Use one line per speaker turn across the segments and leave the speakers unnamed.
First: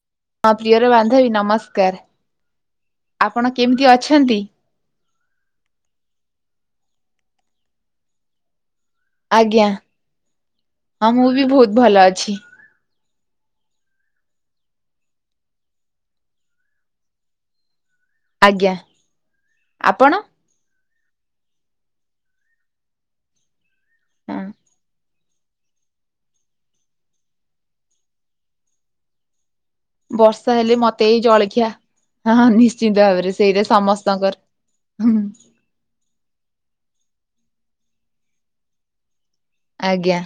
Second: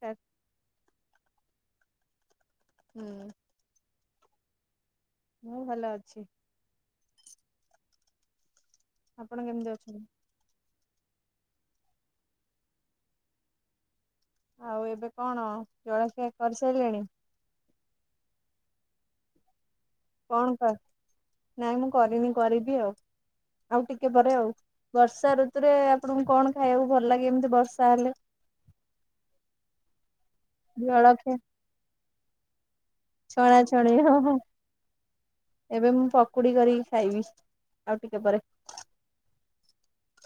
ସେ [inaudible]
ମୋ ପ୍ରିୟର ବାନ୍ଧବୀ ନମସ୍କାର
ହୁଁ
ଆପଣ କେମିତି ଅଛନ୍ତି?
ମୁଁ ଭଲ ଅଛି। ଆପଣ
ଆଜ୍ଞା
କେମିତି ଅଛନ୍ତି?
ହଁ ମୁଁ ବି ବହୁତ ଭଲ ଅଛି।
ଆଉ ଏବେ କଣ ଜଳଖିଆ କରିସାରିଲେଣି?
ଆଜ୍ଞା ଆପଣ?
କଣ କ ନାଇଁ ମୁଁ କରିନି କରିବି ଆଉ ଆଉ ଟିକେ ପରେ
ହଁ
ବର୍ଷା ଋତୁରେ ଆପଣଙ୍କୁ କଣ ଖାଇବାକୁ ଭଲ ଲାଗେ ଏମିତି ବର୍ଷା ହେଲେ?
ବର୍ଷା ହେଲେ ମତେ ଏଇ ଜଳଖିଆ ହଁ ନିଶ୍ଚିନ୍ତ ଭାବରେ ସେଇଟା
ଛଣାଛଣି ହଁ ହଁ
ସମସ୍ତଙ୍କର। ହୁଁ
ଏବେ ମୁଁ ପକୁଡ଼ି କରିକି ଖାଇବି ଆଉ ଟିକେ ପରେ।
ଆଜ୍ଞା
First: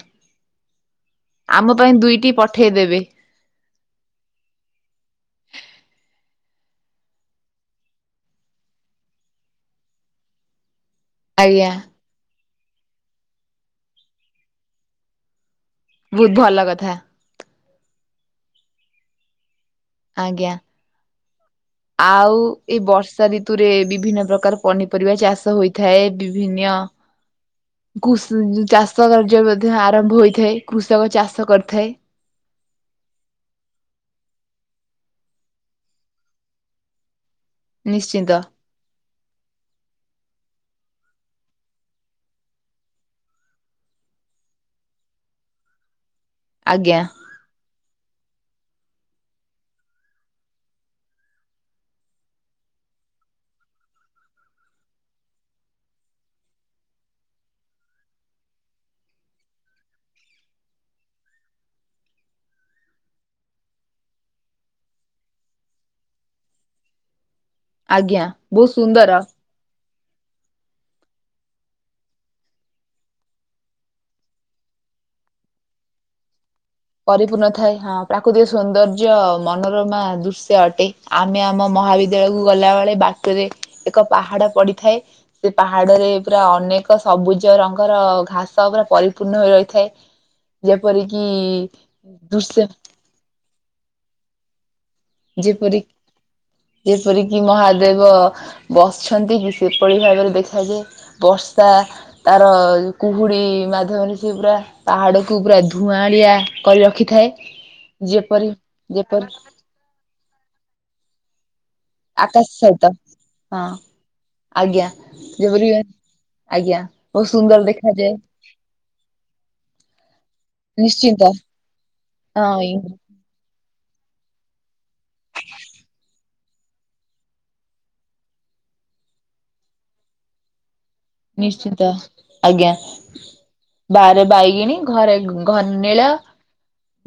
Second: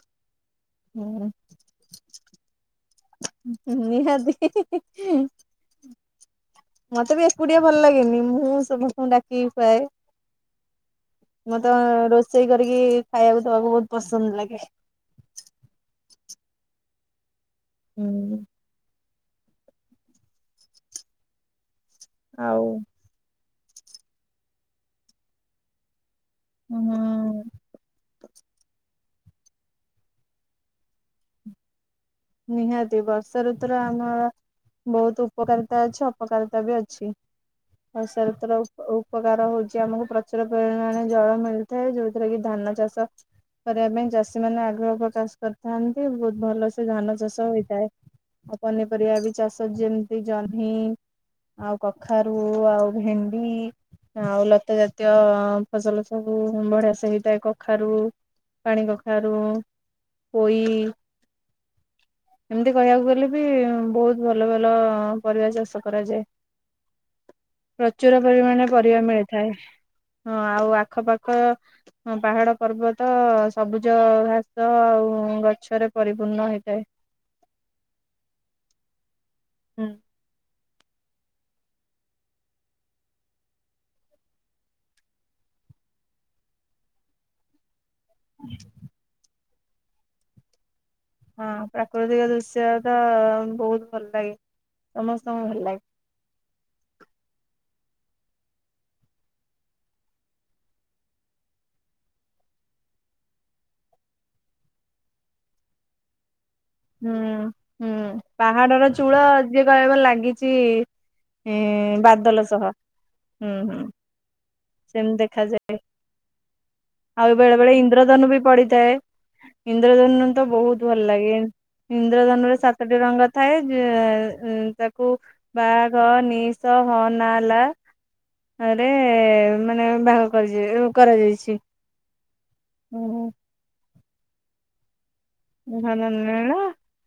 ହୁଁ
ଆମ ପାଇଁ ଦୁଇଟି ପଠେଇଦେବେ।
ନିହାତି ମତେ ବି ଏକୁଟିଆ ଭଲ ଲାଗେନି ମୁଁ ସମସ୍ତଙ୍କୁ ଡାକିକି ଖୁଆଏ।
ଆଜ୍ଞା
ମତେ ରୋଷେଇ କରିକି ଖାଇବାକୁ ଦେବାକୁ ବହୁତ ପସନ୍ଦ ଲାଗେ।
ବହୁତ ଭଲ କଥା।
ହୁଁ
ଆଜ୍ଞା ଆଉ ଏ ବର୍ଷା ଋ ଋତୁରେ ବିଭିନ୍ନ ପ୍ରକାର ପନିପରିବା ଚାଷ ହୋଇଥାଏ ବିଭିନ୍ନ
ହୁଁ।
ଚାଷ କାର୍ଯ୍ୟ ମଧ୍ୟ ଆରମ୍ଭ ହୋଇଥାଏ କୃଷକ ଚାଷ କରିଥାଏ।
ନିହାତି ବର୍ଷା ଋତୁର ଆମର ବହୁତ ଉପକାରିତା ଅଛି ଅପକାରିତା ବି ଅଛି। ହଉ
ନିଶ୍ଚିନ୍ତ
ସତ ରହୁ। [inaudible] ଉପକାର ହଉଛି ଆମକୁ ପ୍ରଚୁର ପରିମାଣ ଜଳ ମିଳିଥାଏ ଯୋଉଥିରେ କି ଧାନ ଚାଷ କରିବା ପାଇଁ ଚାଷୀ ମାନେ ଆଗ୍ରହ ପ୍ରକାଶ କରିଥାନ୍ତି ବହୁତ ଭଲସେ
ଆଜ୍ଞା
ଧାନ ଚାଷ ଚାଷ ହୋଇଥାଏ ଆଉ ପନିପରିବା ବି ଚାଷ ଯେମିତି ଜହ୍ନି ଆଉ କଖାରୁ ଆଉ ଭେଣ୍ଡି ଆଉ ଲତା ଜାତୀୟ ଫସଲ ସବୁ ବଢ଼ିଆସେ ହେଇଥାଏ କଖାରୁ। ପାଣି କଖାରୁ ପୋଇ। ଏମିତି କହିବାକୁ ଗଲେ ବି ବହୁତ ଭଲ ଭଲ ପରିବା ଚାଷ କରାଯାଏ। ପ୍ରଚୁର
ଆଜ୍ଞା
ପରିମାଣରେ
ବହୁତ
ପରିବା
ସୁନ୍ଦର
ମିଳିଥାଏ। ହଁ ଆଉ ଆଖ ପାଖ। ହଁ ପାହାଡ଼ ପର୍ବତ ସବୁଜ ଘାସ ଆଉ ଗଛରେ ପରିପୂର୍ଣ୍ଣ ହେଇଥାଏ।
ପରିପୂର୍ଣ୍ଣ ଥାଏ ହଁ ପ୍ରାକୃତିକ ସୌନ୍ଦର୍ଯ୍ୟ ମନର
ହୁଁ।
ମା ଦୃଶ୍ୟ ଅଟେ। ଆମେ ଆମ ମହାବିଦ୍ୟାଳୟକୁ ଗଲା ବେଳେ ବାଟରେ ଏକ ପାହାଡ ପଡିଥାଏ। ସେ ପାହାଡରେ ପୁରା ଅନେକ ସବୁଜ ରଙ୍ଗର ଘାସ ପୁରା ପରିପୂର୍ଣ୍ଣ ହୋଇ ରହିଥାଏ ଯେପରିକି
ହଁ ପ୍ରାକୃତିକ ଦୃଶ୍ୟ ତ ବହୁତ ଭଲ ଲାଗେ। ସମସ୍ତଙ୍କୁ ଭଲ ଲାଗେ।
ଯେପରିକ। ଯେପରିକି ମହାଦେବ ବସିଛନ୍ତି କି ସେପଳି ଭାବରେ ଦେଖାଯାଏ। ବର୍ଷା। ତାର କୁହୁଡି ମାଧ୍ୟମରେ ସେ ପୁରା ପାହାଡକୁୁ ପୁରା ଧୂଆଁଳିଆ। କରି
ହୁଁ
ରଖିଥାଏ ଯେପରି ଯେପରି
ଯେ କହିବାରେ ଲାଗିଛି ଉଁ ବାଦଲ
ଆକାଶ
ସହ
ସହିତ
ହୁଁ
ହଁ
ହୁଁ।
ଆଜ୍ଞା
ସେମିତି
ଯେପରି
ଦେଖାଯାଏ
ଆଜ୍ଞା ବହୁତ
ଆଉ ବେଳେ
ସୁନ୍ଦର
ବେଳେ
ଦେଖାଯାଏ
ଇନ୍ଦ୍ରଧନୁ ବି ପଡିଥାଏ। ଇନ୍ଦ୍ରଧନୁ ତ ବହୁତ ଭଲ
ନିଶ୍ଚିନ୍ତ
ଲାଗେ ଇନ୍ଦ୍ରଧନ ରେ
ହଁ
ସାତଟି ରଙ୍ଗ। ଥାଏ ତାକୁ ବା ଘ ନିଶ ହଁ ନା ଲା ଆରେ ମାନେ ବାଘ କରିଛି।
ନିଶ୍ଚିତ ଆଜ୍ଞା।
ଉଁ ହୁଁ।
ବହାରେ ବାଇଗିଣି ଘରେ। ଘନନୀଳ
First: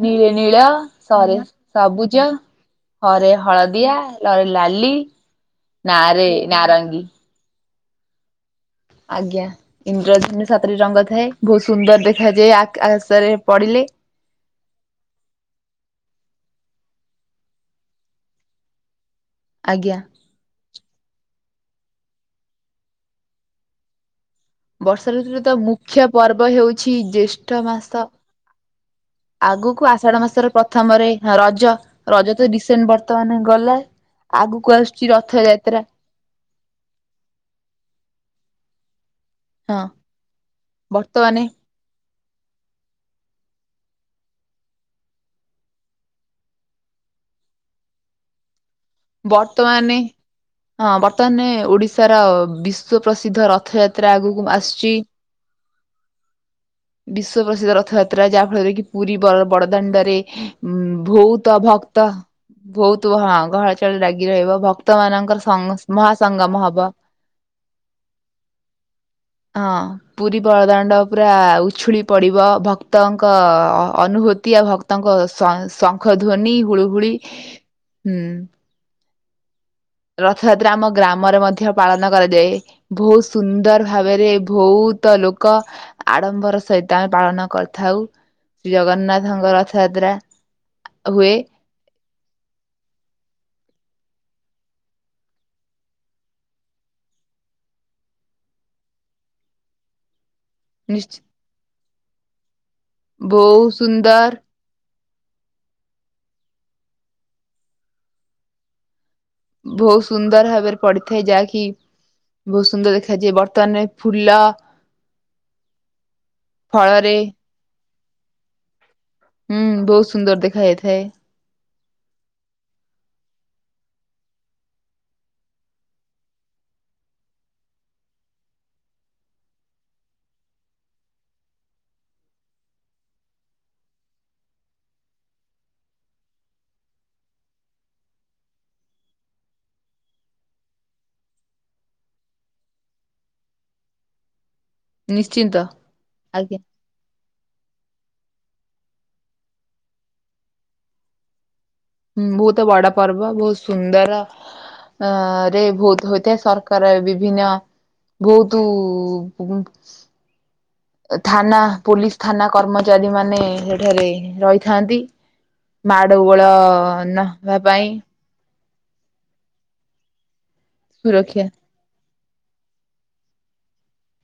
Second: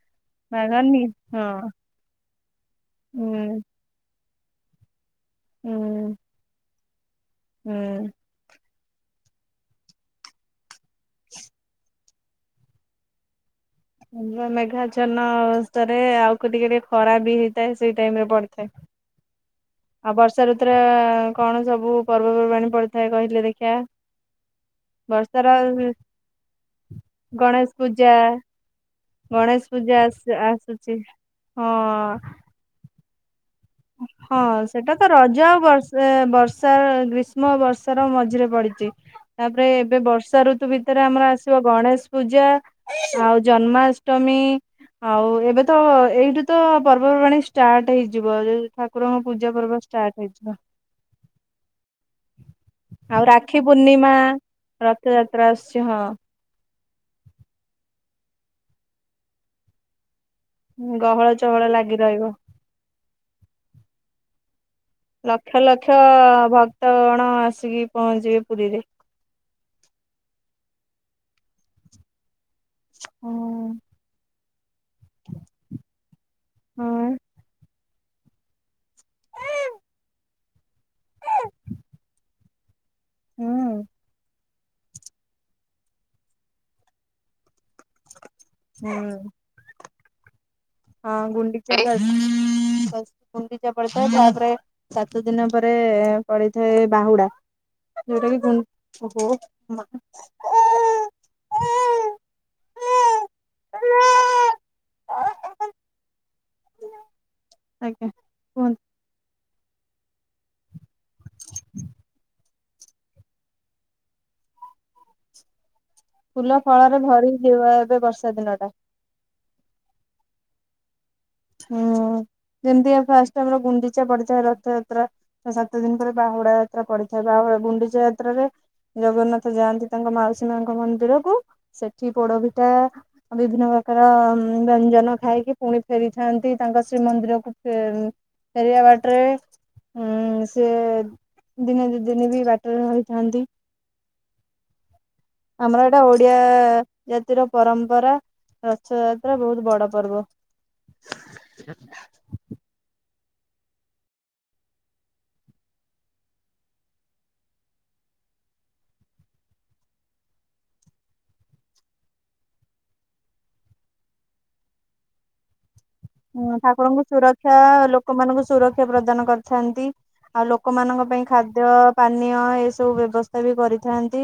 ନୀଳନୀଳ
ବାଘନି
ସରେ
ହଁ
ସବୁଜ। ହରେ
ହୁଁ
ହଳଦିଆ ଲ ରେ ଲାଲି ନା ରେ ନାରଙ୍ଗୀ।
ହୁଁ।
ଆଜ୍ଞା ଇନ୍ଦ୍ରଜନୀ ଧନୁ ରେ ସାତରେ ରଙ୍ଗ ଥାଏ ବହୁତ ସୁନ୍ଦର ଦେଖାଯାଏ ଆଶରେ ପଡିଲେ
ଆ ମେଘାଚନ ଅବସ୍ଥାରେ ଆଉ କେ ଟିକେ ଟିକେ ଖରା ବି ହେଇଥାଏ ସେଇ ଟାଇମ ରେ ପଡିଥାଏ
ଆଜ୍ଞା
ଆଉ ବର୍ଷା ଋତୁୁର କଣ ସବୁ ପର୍ବପର୍ବାଣିୀ ପଡିଥାଏ କହିଲେ ଦେଖିିବା
ବର୍ଷା ଋତୁରେ ତ ମୁଖ୍ୟ ପର୍ବ ହେଉଛି ଜେଷ୍ଠ
ଗଣେଶ
ମାସ
ପୂଜା ଗଣେଶ
ଆଗକୁ
ପୂଜା
ଆଷାଢ
ଆସୁ
ମାସର
ଆସୁଛି
ପ୍ରଥମରେ ରଜ
ହଁ
ରଜ ତ ଡିସେମ୍ବର ବର୍ତ୍ତ ମାନ ଗଲା ଆଗକୁ ଆସୁଛି ରଥଯାତ୍ରା
ଏ ବର୍ଷା ଗ୍ରୀଷ୍ମ ବର୍ଷାର ମଝିରେ ପଡିଛି ତାପରେ
ହଁ
ଏବେ ବର୍ଷା ଋତୁ ଭିତରେ ଆମର
ବର୍ତ୍ତମାନେ
ଆସିବ ଗଣେଶ ପୂଜା ଆଉ ଜନ୍ମାଷ୍ଟମୀ ଆଉ ଏବେ ତ ଏଇଠୁ ତ ପର୍ବପର୍ବାଣିୀ ଷ୍ଟାର୍ଟ ହେଇଯିବ ଠାକୁରଙ୍କ ପୂଜା ପର୍ବ
ବର୍ତ୍ତମାନେ
ଷ୍ଟାର୍ଟ ହେଇଯିବ
ହଁ ବର୍ତ୍ତମାନ ଓଡିଶାର ବି ବିଶ୍ୱ
ଆଉ
ପ୍ରସିଦ୍ଧ
ରାକ୍ଷୀ
ରଥଯାତ୍ରା
ପୂର୍ଣ୍ଣିମା
ଆଗକୁ ଆସୁଛି
ରଥଯାତ୍ରା ଆସୁଛି ହଁ
ବିଶ୍ଵ ପ୍ରସିଦ୍ଧ ରଥଯାତ୍ରା ଯାହା ଫଳରେ କି ପୁରୀ ବଡଦାଣ୍ଡରେ ଉଁ
ଗହଳ
ଭହୁତ
ଚହଳ ଲାଗି
ଭକ୍ତ
ରହିବ।
ଭହୁତ ହଁ ଘର ଚଳେ ରାାଗି ରହିବ ଭକ୍ତ ମାନଙ୍କର
ଲକ୍ଷ
ସଙ୍ଗ
ଲକ୍ଷ
ମହାସଙ୍ଗମ ହବ।
ଭକ୍ତ କଣ ଆସିକି ପହଞ୍ଚିବେ ପୁରୀରେ
ହଁ ପୁରୀ ବଳଦାଣ୍ଡ ପୁରା ଉଛୁଳି ପଡିବ ଭକ୍ତଙ୍କ
ହଁ
ଅନୁଭୂତି ଆ ଭ ତାଙ୍କ ଶଙ୍ଖ ଧ୍ୱନି ହୁଳୁ
ହଁ
ହୁଳି ହୁଁ
ହୁଁ
ରଥଯାତ୍ରା ଆମ ଗ୍ରାମରେ ମଧ୍ୟ ପାଳନ କରାଯାଏ ବହୁତ ସୁନ୍ଦର ଭାବରେ ବହୁତ ଲୋକ ଆଡମ୍ବର ସହିତ ଆମେ ପାଳନ କରିଥାଉ ଶ୍ରୀ
ହୁଁ
ଜଗନ୍ନାଥଙ୍କ ରଥଯାତ୍ରା।
ହଁ
ହୁଏ
ଗୁଣ୍ଡିଚା [unintelligible] ସାତ ଦିନ ପରେ ପଡିଥାଏ ବାହୁଡା। ଯେଉଟା ବି ଗୁଣ ହ [unintelligible]
ନିଶ୍ଚିତ। ବହୁତ ସୁନ୍ଦର।
ଆଜ୍ଞା କୁହନ୍ତୁ।
ବହୁତ ସୁନ୍ଦର ଭାବରେ ପଡିଥାଏ ଯାହାକି ବହୁତ ସୁନ୍ଦର ଦେଖାଯାଏ ବର୍ତ୍ତମାନରେ ଫୁଲ।
ଫୁଲ ଫଳରେ ଭରି ଯିବ ଏବେ ବର୍ଷା ଦିନ ଟା।
ହୁଁ ବହୁତ ସୁନ୍ଦର ଦେଖା ଯାଇଥାଏ।
ହୁଁ ଯେମିତି ଫାଷ୍ଟ ଆମର ଗୁଣ୍ଡିଚା ପଡିଥାଏ ରଥଯାତ୍ରା। ସାତ ଦିନ ପରେ ବାହୁଡା ଯାତ୍ରା ପଡିଥାଏ ବାହୁଡା ଗୁଣ୍ଡିଚା ଯାତ୍ରାରେ। ଜଗନ୍ନାଥ ଯାଆନ୍ତି ତାଙ୍କ ମାଉସୀ ମାଙ୍କ ମନ୍ଦିରକୁ ସେଠି ପୋଡ ପିଠା ବିଭିନ୍ନ ପ୍ରକାର ବ୍ୟଞ୍ଜନ ଖାଇକି ପୁଣି ଫେରିଥାନ୍ତି ତାଙ୍କ ଶ୍ରୀମନ୍ଦିରକୁ ଫେରିବା ବାଟରେ ହୁଁ ସିଏ ଦିନେ ଦୁଇ ଦିନ ବି ବାଟରେ ରହିଥାନ୍ତି।
ନିଶ୍ଚିନ୍ତ
ଆମର ଏଇଟା ଓଡିଆ
ଆଜ୍ଞା
ଜାତିର ପରମ୍ପରା ରଥଯାତ୍ରା ବହୁତ ବଡ ପର୍ବ। ହଁ।
ହୁଁ ବହୁତ ବଡ ପର୍ବ ବହୁତ ସୁନ୍ଦର। ଆରେ ବହୁତ ହୋଇଥାଏ ସରକାର ବିଭିନ୍ନ ବହୁତ ଥାନା ପୋଲିସ ଥାନା କର୍ମଚାରୀ ମାନେ ସେଠାରେ ରହିଥାନ୍ତି। ମାଡ ଗୋଳ
ଠାକୁରଙ୍କୁ ସୁରକ୍ଷା
ନହେବା ପାଇଁ।
ଲୋକମାନଙ୍କୁ ସୁରକ୍ଷା ପ୍ରଦାନ କରିଥାନ୍ତି ଆଉ ଲୋକମାନଙ୍କ ପାଇଁ
ସୁରକ୍ଷା
ଖାଦ୍ୟ ପାନୀୟ ଏସବୁ ବ୍ୟବସ୍ଥା ବି କରିଥାନ୍ତି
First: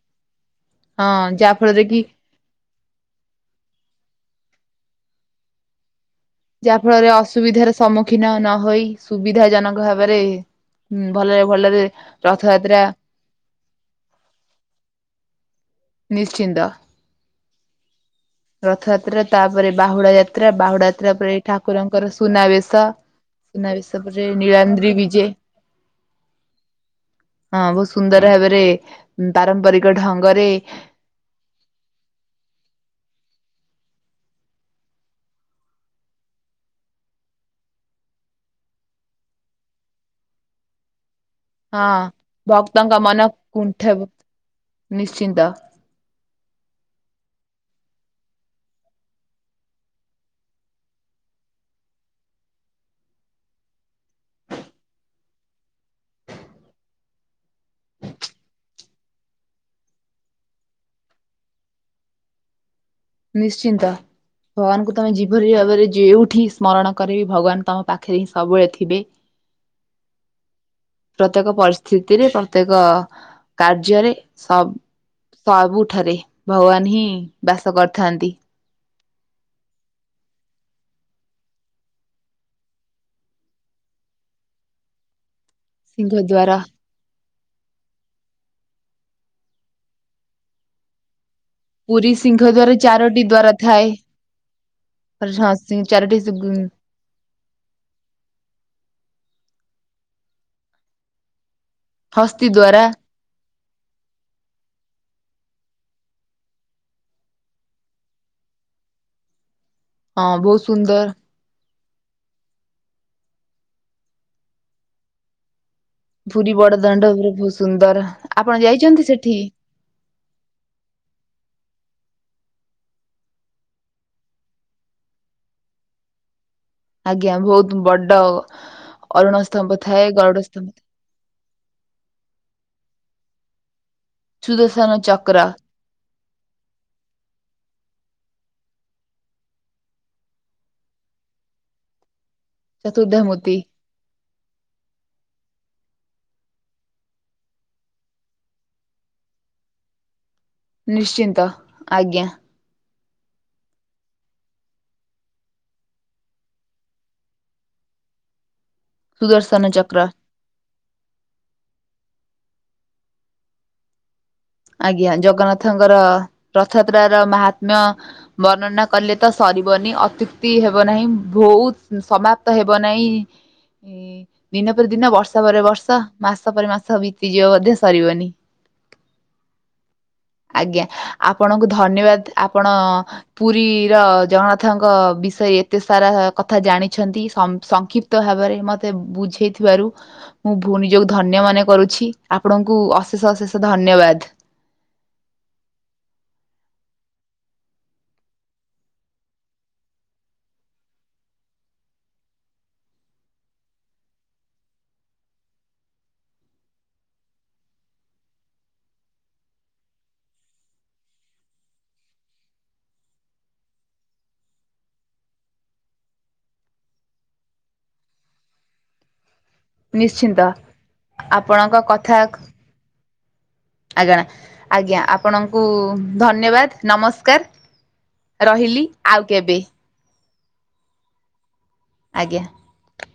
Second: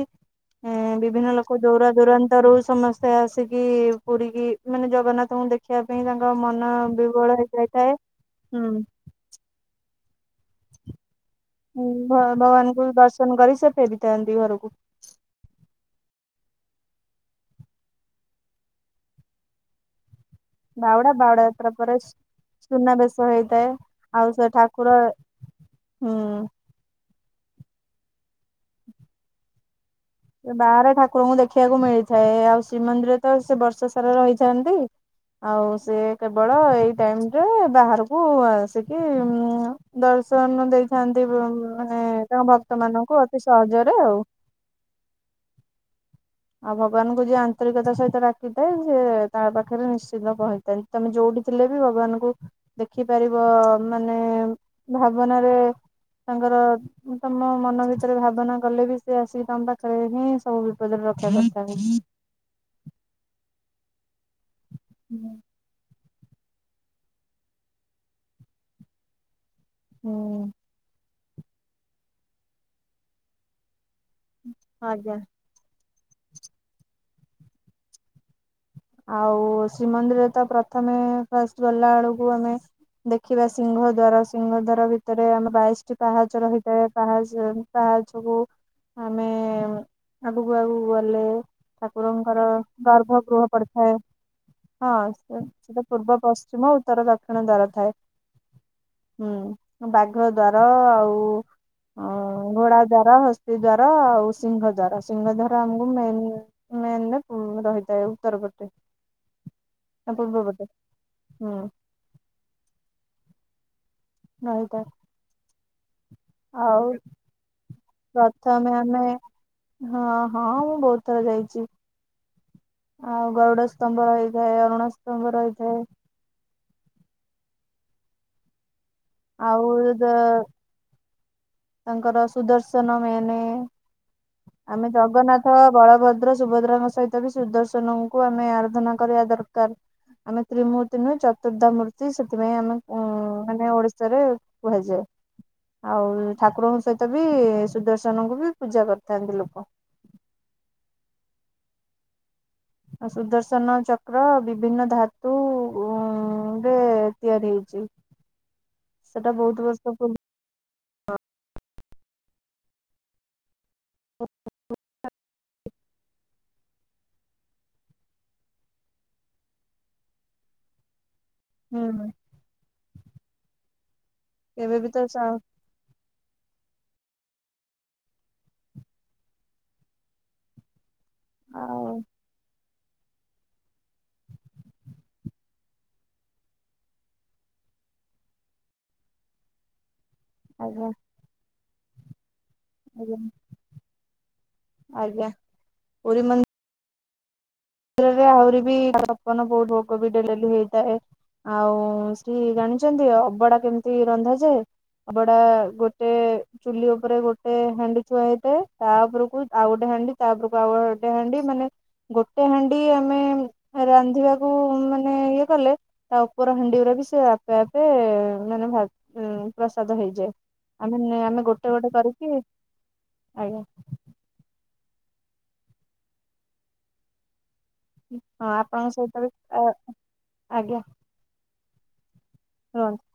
ଏ ବିଭିନ୍ନ
ହଁ ଯାହା
ଲୋକ
ଫଳରେ
ଯୌରା
କି
ଯୌରା ରୁ ସମସ୍ତେ ଆସିକି ପୁରୀକି ମାନେ ଜଗନ୍ନାଥଙ୍କୁ ଦେଖିବା ପାଇଁ ତାଙ୍କ ମ
ଯାହା ଫଳରେ ଅସୁବିଧାର ସମ୍ମୁଖୀନ
ହୁଁ।
ନହୋଇ ସୁବିଧା ଜନକ ଭାବରେ ଭଲରେ ଭଲରେ
ଭଗବାନଙ୍କୁ
ରଥଯାତ୍ରା
ଦର୍ଶନ କରି ସେ ଫେରିଥାନ୍ତି ଘରକୁ।
ନିଶ୍ଚିନ୍ତ ରଥଯାତ୍ରା ତାପରେ ବାହୁଡା ଯାତ୍ରା ଯାତ୍ରା ବାହୁଡ
ବାହୁଡା
ଯାତ୍ରା ପରେ
ବାହୁଡା ଯାତ୍ରା ପରେ
ଠାକୁରଙ୍କର ସୁନାବେଶ ସୁନାବେଶ ପରେ ନୀଳାନ୍ଦ୍ରି ବିଜେ।
ହଁ।
ହଁ ବହୁତ ସୁନ୍ଦର ଭାବରେ ପାରମ୍ପରିକ ଢଙ୍ଗ
ବାହାରେ ଠାକୁରଙ୍କୁ ଦେଖିବାକୁ ମିଳିଥାଏ ଆଉ ଶ୍ରୀମନ୍ଦିର ତ ସେ ବର୍ଷ ସାରା ରହିଥାନ୍ତି। ଆଉ ସେ କେବଳ ଏଇ ଟାଇମ ରେ ବାହାରକୁ ଆସିକି ଦର୍ଶନ ଦେଇଥାନ୍ତି ପ୍ରଭୁ।
ହଁ ଭକ୍ତଙ୍କ ମନ
ସହଜରେ
କୁଣ୍ଠ
ଆଉ।
ନିଶ୍ଚିନ୍ତ।
ଆଉ ଭଗବାନଙ୍କୁ ଯିଏ ଆନ୍ତରିକତା ସହିତ ଡାକିଥାଏ ସିଏ ତା ପାଖରେ ନିଶ୍ଚିତ ପହଞ୍ଚିଥାଏ। ତମେ ଯୋଉଠି ଥିଲେ ବି ଭଗବାନଙ୍କୁ ଦେଖିପାରିବ ମାନେ ଭାବନାରେ ତାଙ୍କର ତମ ମନ ଭିତରେ ଭାବନା କଲେ ବି ସେ ଆସିକି ତମ ପାଖରେ ହିଁ ସବୁ ବିପଦରେ ରଖ [unintelligible]
ନିଶ୍ଚିନ୍ତ ଭଗବାନଙ୍କୁ ତମେ ଯେ ଭରି ଭାବରେ ଯେଉଁଠି ସ୍ମରଣ କରି ବିି, ଭଗବାନ ତମ ପାଖରେ ହିଁ ସବୁବେଳେ ଥିବେ।
ହୁଁ।
ପ୍ରତ୍ୟେକ ପରିସ୍ଥିତିରେ ପ୍ରତ୍ୟେକ କାର୍ଯ୍ୟରେ
ଆଜ୍ଞା।
ସବ ସବୁଠାରେ ଭଗବାନ ହିଁ ବାସ କରିଥାନ୍ତି।
ଆଉ ଶ୍ରୀମନ୍ଦିରରେ ତ ପ୍ରଥମେ ଫାଷ୍ଟ ଗଲା ବେଳକୁ ଆମେ ଦେଖିବା ସିଂହ ଦ୍ୱାର ସିଂହ ଦ୍ୱାର ଭିତରେ ଆମ ବାଇଶଟି
ସିଂହ
ପାହାଚ
ଦ୍ୱାର
ରହିଥାଏ। ପାହାଚ ପାହାଚକୁୁ ଆମେ ଆଗକୁ ଆଗକୁ ଗଲେ
ପୁରୀ ସିଂହ
ଠାକୁରଙ୍କର
ଦ୍ୱାର ଚାରୋଟି
ଗର୍ଭ ଗୃହ
ଦ୍ୱାର
ପଡି
ଥାଏ।
ହଉ ହଁ ସେଟ ପୂର୍ବ,
ଚାରୋଟି
ପଶ୍ଚିମ, ଉ ଉତ୍ତର ଦକ୍ଷିଣ ଦ୍ଵାର ଥାଏ ହୁଁ ବାଘ ଦ୍ଵାର ଆଉ ହ
ହସ୍ତି
ଘୋଡା
ଦ୍ଵାରା
ଦ୍ୱାର, ହସ୍ତି ଦ୍ଵାର, ଆଉ ସିଂହ ଦ୍ୱାର, ସିଂହ ଦାର ଆମକୁ ମେନ୍ ମେନ ପୁ ରହିଥାଏ ଉତ୍ତର ପଟେ ସେ ଆଉ
ହଁ
ପୂର୍ବ ପଟେ
ବହୁତ ସୁନ୍ଦର
ହୁଁ। [unintelligible]
ପୁରୀ
ଆଉ
ବଡଦଣ୍ଡ ପୁର ବହୁତ ସୁନ୍ଦର, ଆପଣ
ପ୍ରଥମେ ଆମେ
ଯାଇଛନ୍ତି ସେଠି?
ହଁ ହଁ ମୁଁ ବହୁତ ଥର ଯାଇଚି। ଆଉ ଗରୁଡ ସ୍ତମ୍ଭ ରହିଥାଏ। ଅରୁଣ ସ୍ତମ୍ଭ ରହିଥାଏ।
ଆଜ୍ଞା ବହୁତ ବଡ ଅରୁଣ
ଆଉ
ସ୍ତମ୍ଭ ଥାଏ।
ଦ-
ଗରୁଡ ସ୍ତମ୍ବ
ତାଙ୍କର ସୁଦର୍ଶନ ମେନେ ଆମେ
ସୁଦର୍ଶନ ଚକ୍ର
ଜଗନ୍ନାଥ ବଳଭଦ୍ର ସୁଭଦ୍ରାଙ୍କ ସହିତ ବି ସୁଦର୍ଶନଙ୍କୁ ଆମେ ଆରାଧନା କରିବା ଦରକାର। ଆମ ତ୍ରିମୂତ୍ତି ନୁହେଁ ଚତୁର୍ଦ୍ଧା ମୁ ସେଥିପାଇଁ ଆମେ ଉ
ଚତୁର୍ଦ୍ଧାମୂର୍ତ୍ତି
ମାନେ ଓଡିଶାରେ କୁହାଯାଏ ଆଉ ଠାକୁରଙ୍କ ସହିତ ବି ସୁଦର୍ଶନଙ୍କୁ ବି ପୂଜା କରିଥାନ୍ତି ଲୋକ।
ନିଶ୍ଚିନ୍ତ ଆଜ୍ଞା।
ଆ ସୁଦର୍ଶନ ଚକ୍ର ବିଭିନ୍ନ ଧାତୁ ଉ ହୁଁ ଡେ ତିଆରି ହେଇଚି।
ସୁଦର୍ଶନ ଚକ୍ର।
ପୂର୍ବ
ଆଜ୍ଞା ଜଗନ୍ନାଥଙ୍କର ରଥଯାତ୍ରା ର ମହାତ୍ମ୍ୟ ବର୍ଣ୍ଣନା କଲେ ତ ସରିବନି ଅତ୍ୟୁକ୍ତି ହେବ ନାହିଁ। ବହୁତ
ହୁଁ
ସମାପ୍ତ ହେବ ନାହିଁ ଇଁ ଦିନ
କେବେ ବି
ପରେ
ତ
ଦିନ
ସା
ବର୍ଷ ପରେ ବର୍ଷ। ମାସ ପରେ ମାସ ବିତିଯିବ ବୋଧେ ସରିବନି। ଆଜ୍ଞା ଆପଣଙ୍କୁ
ଆଉ
ଧନ୍ୟବାଦ ଆପଣ ପୁରୀ ର ଜଗନ୍ନାଥଙ୍କ ବିଷୟରେ ଏତେ ସାରା କଥା ଜାଣିଛନ୍ତି ସମ ସଂକ୍ଷିପ୍ତ ତ ଭାବରେ ମତେ ବୁଝେଇଥିବାରୁ।
[unintelligible]
ମୁଁ ଭୁଣି ଯୋଗୁ ଧନ୍ୟ ମନେ କରୁଛି। ଆପଣଙ୍କୁ ଅଶେଷ ଅଶେଷ ଧନ୍ୟବାଦ।
ଆଜ୍ଞ ପୁରୀ ମନ୍ଦି ପୁରୀରେ ଆଉରିବି ଛପନ ଭୋଗ ବହୁତୁ ଡେଲି ଡେଲି ହୋଇଥାଏ। ଆଉ ସି ଜାଣିଛନ୍ତି ଅବଡା କେମିତି ରନ୍ଧାଯାଏ? ଅଭଡା ଗୋଟେ ଚୁଲି ଉପରେ ଗୋଟେ ହାଣ୍ଡି ଥୁଆ ହେଇଥାଏ। ତା ଉପରକୁ ଆଉ ଗୋଟେ ହାଣ୍ଡି ତା ଉପରକୁ ଆଉ ଆଉ ଗୋଟେ ହାଣ୍ଡି ମାନେ ସେ ହାଣ୍ଡି ଆମେ ରାନ୍ଧିବାକୁ ମାନେ ଇଏ କଲେ ତା ଉପର ହାଣ୍ଡି ଗୁରା ବି ସେ ଆପେ ଆପେ ମାନେ ଭା ଉଁ ପ୍ରସାଦ ହେଇଯାଏ।
ନିଶ୍ଚିନ୍ତ
ଆମେ ନିଆଁ ଆମେ
ଆପଣଙ୍କ
ଗୋଟେ ଗୋଟେ
କଥା
କରିକି ଆଜ୍ଞା
ଆଜ୍ଞା, ଆଜ୍ଞା ଆପଣଙ୍କୁ ଧନ୍ୟବାଦ ନମସ୍କାର।
ହଁ
ରହିଲି
ଆପଣଙ୍କ
ଆଉ
ସହିତ ବି
କେବେ
ଆ ଆଜ୍ଞା।
ଆଜ୍ଞା।
[unintelligible]